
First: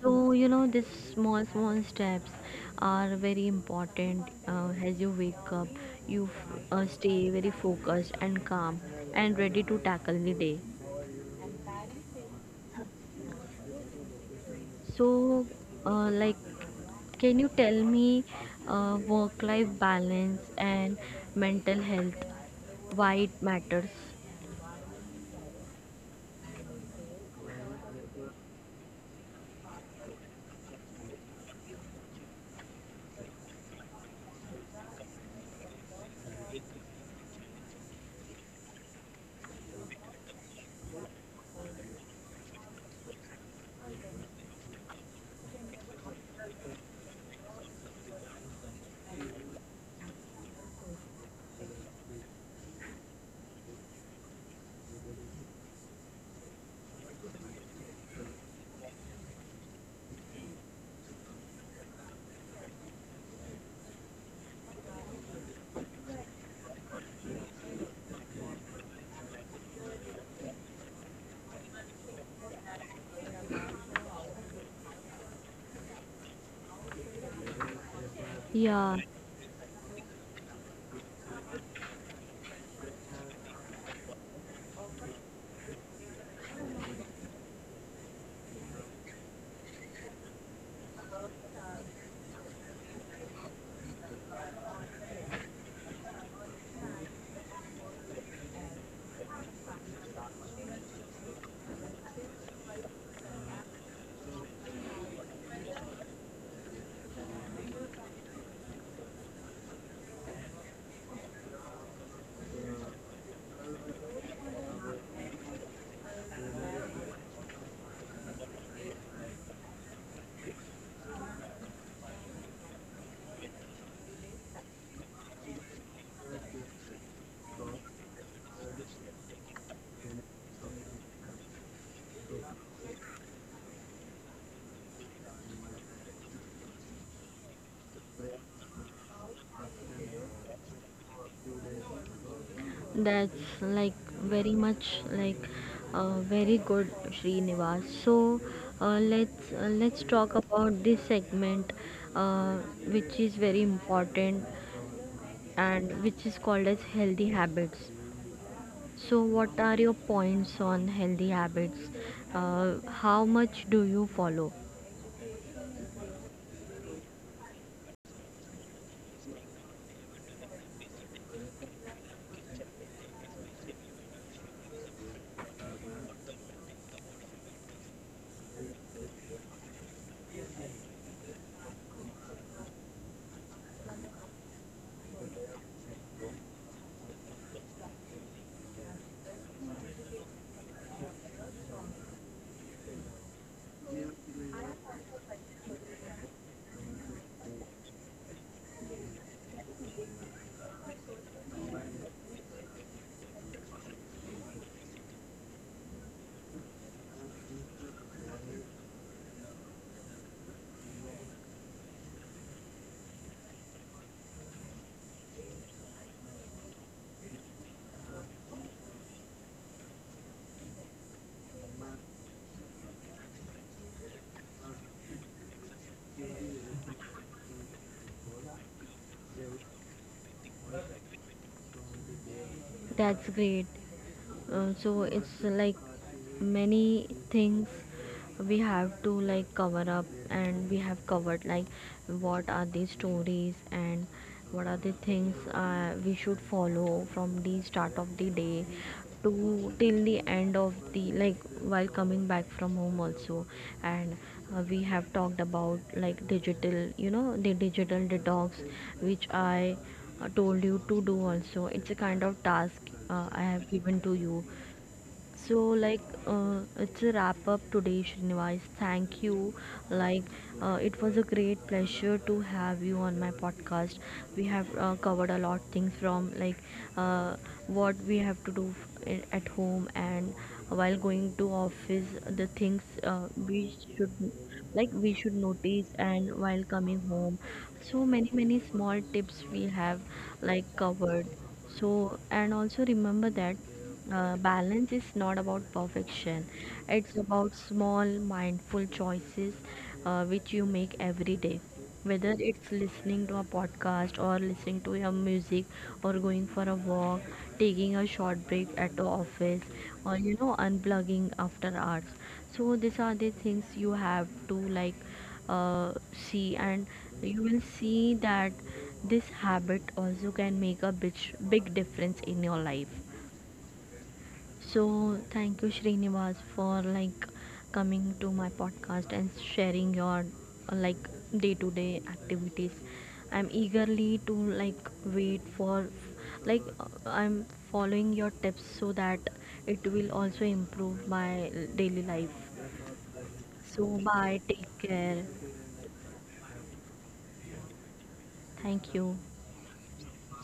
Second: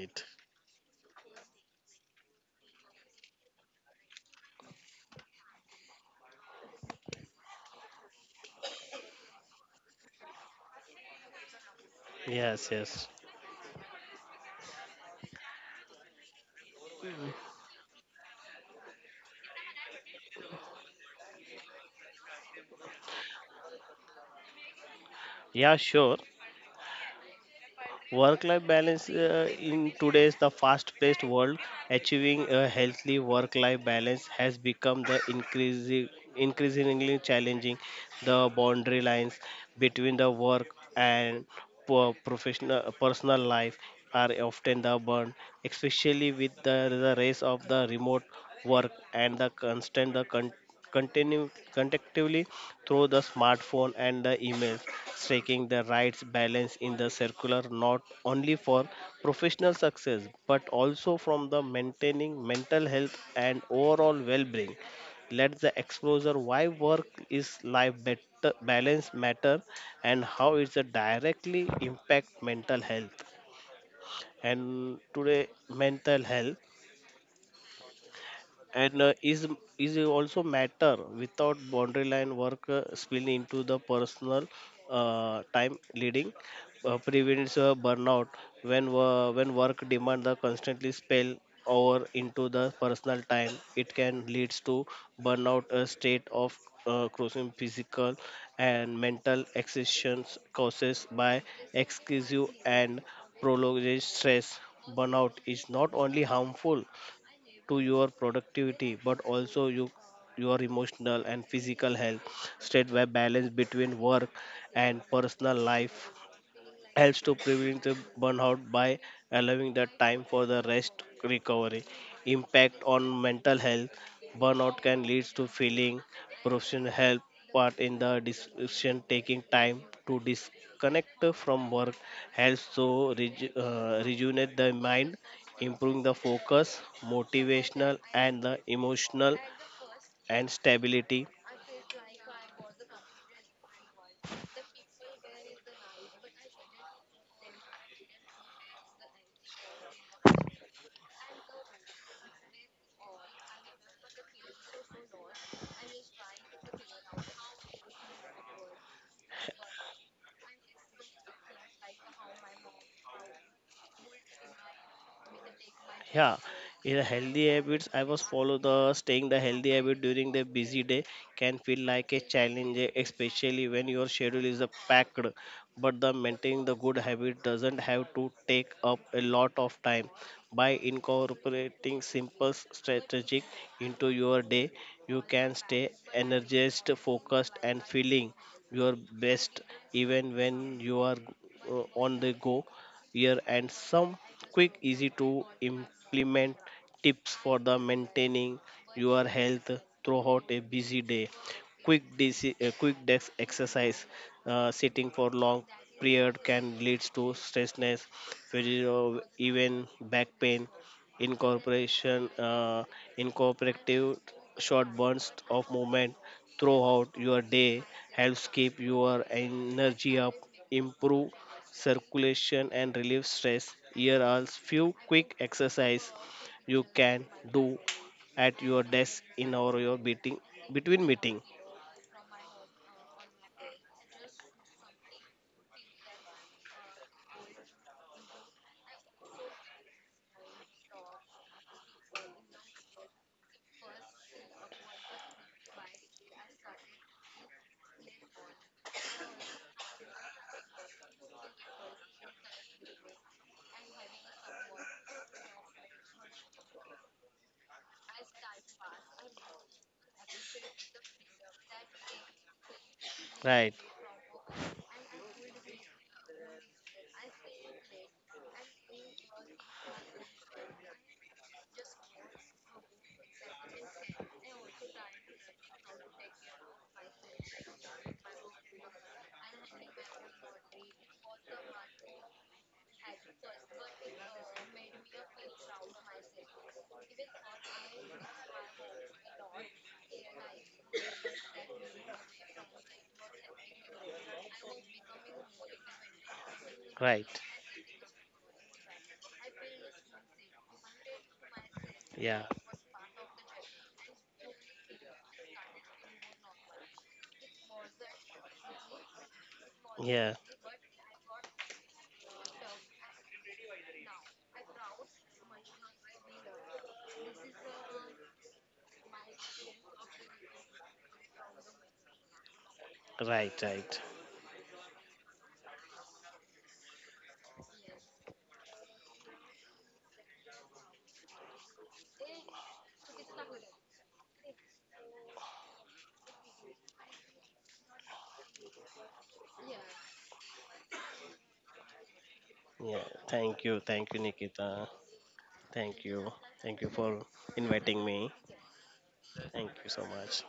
Speaker 1: So, you know, these small small steps are very important. As you wake up, you f- stay very focused and calm and ready to tackle the day.
Speaker 2: Yes. Yes.
Speaker 1: So uh, like can you tell me work life balance and mental health, why it matters?
Speaker 2: Yeah. Sure. Work life balance, in today's the fast paced world, achieving a healthy work life balance has become the increasing increasingly challenging. The boundary lines between the work and professional personal life are often the burn, especially with the race of the remote work and the constant continue contectively through the smartphone and the emails, striking the right balance in the circular not only for professional success but also from the maintaining mental health and overall well-being. Let the exposure why work is life better balance matter and how it's a directly impact mental health. And today mental health and
Speaker 1: Yeah.
Speaker 2: is also matter without boundary line. Work spill into the personal time leading prevents burnout. When when work demand the constantly spell over into the personal time, it can leads to burnout, a state of crossing physical and mental exhaustions causes by excessive and prolonged stress. Burnout is not only harmful to your productivity but also you, your emotional and physical health. Straight where balance between work and personal life helps to prevent the burnout by allowing the time for the rest recovery. Impact on mental health, burnout can lead to feeling professional help part in the decision. Taking time to disconnect from work helps to rejuvenate the mind, improving the focus motivational and the emotional and stability.
Speaker 1: That's like very much very good, Srinivas. So let's let's talk about this segment, uh, which is very important, and which is called as healthy habits. So what are your points on healthy habits? How much do you follow?
Speaker 2: Yeah, in a healthy habits I was follow the staying the healthy habit during the busy day can feel like a challenge, eh, especially when your schedule is packed, but the maintaining the good habit doesn't have to take up a lot of time. By incorporating simple strategic into your day, you can stay energized focused and feeling your best even when you are on the go. Year and some quick easy to implement tips for the maintaining your health throughout a busy day. Quick quick desk exercise. Sitting for long period can lead to stressness, even back pain. Incorporation Incorporative short bursts of movement throughout your day helps keep your energy up, improve circulation and relieve stress. Here are few quick exercise you can do at your desk in or your meeting between meeting.
Speaker 1: That's great. So it's like many things we have to like cover up, and we have covered like what are the stories and what are the things we should follow from the start of the day to till the end of the like while coming back from home also. And we have talked about like digital, you know, the digital detox which I told you to do. Also it's a kind of task I
Speaker 2: Right,
Speaker 1: have given to you. So it's a wrap up today, Srinivas. Thank you. Like it was a great pleasure to have you on my podcast. We have covered a lot things from like uh, what we have to do f- I- at home, and while going to office, the things we should, like we should notice, and while coming home. So many many small tips we have like covered. So, and also remember that balance is not about perfection,
Speaker 2: right.
Speaker 1: it's about small, mindful choices which you make every day.
Speaker 2: Yeah,
Speaker 1: Whether it's listening to a podcast or listening to your music, or going for a walk, taking a short break at the office, or,
Speaker 2: yeah.
Speaker 1: you know, unplugging after hours. So, these are the things you have to like see, and you will see that this habit also can make a big, big difference in your life.
Speaker 2: Right, right.
Speaker 1: So thank you, Srinivas, for like coming to my podcast and sharing your uh, like day-to-day activities. I'm eagerly to like wait for I'm following your tips so that it will also improve my daily life.
Speaker 2: Yeah.
Speaker 1: So
Speaker 2: Thank you,
Speaker 1: bye, take
Speaker 2: Nikita.
Speaker 1: care.
Speaker 2: Thank you, thank you for inviting me.
Speaker 1: Thank you.
Speaker 2: Thank you so much.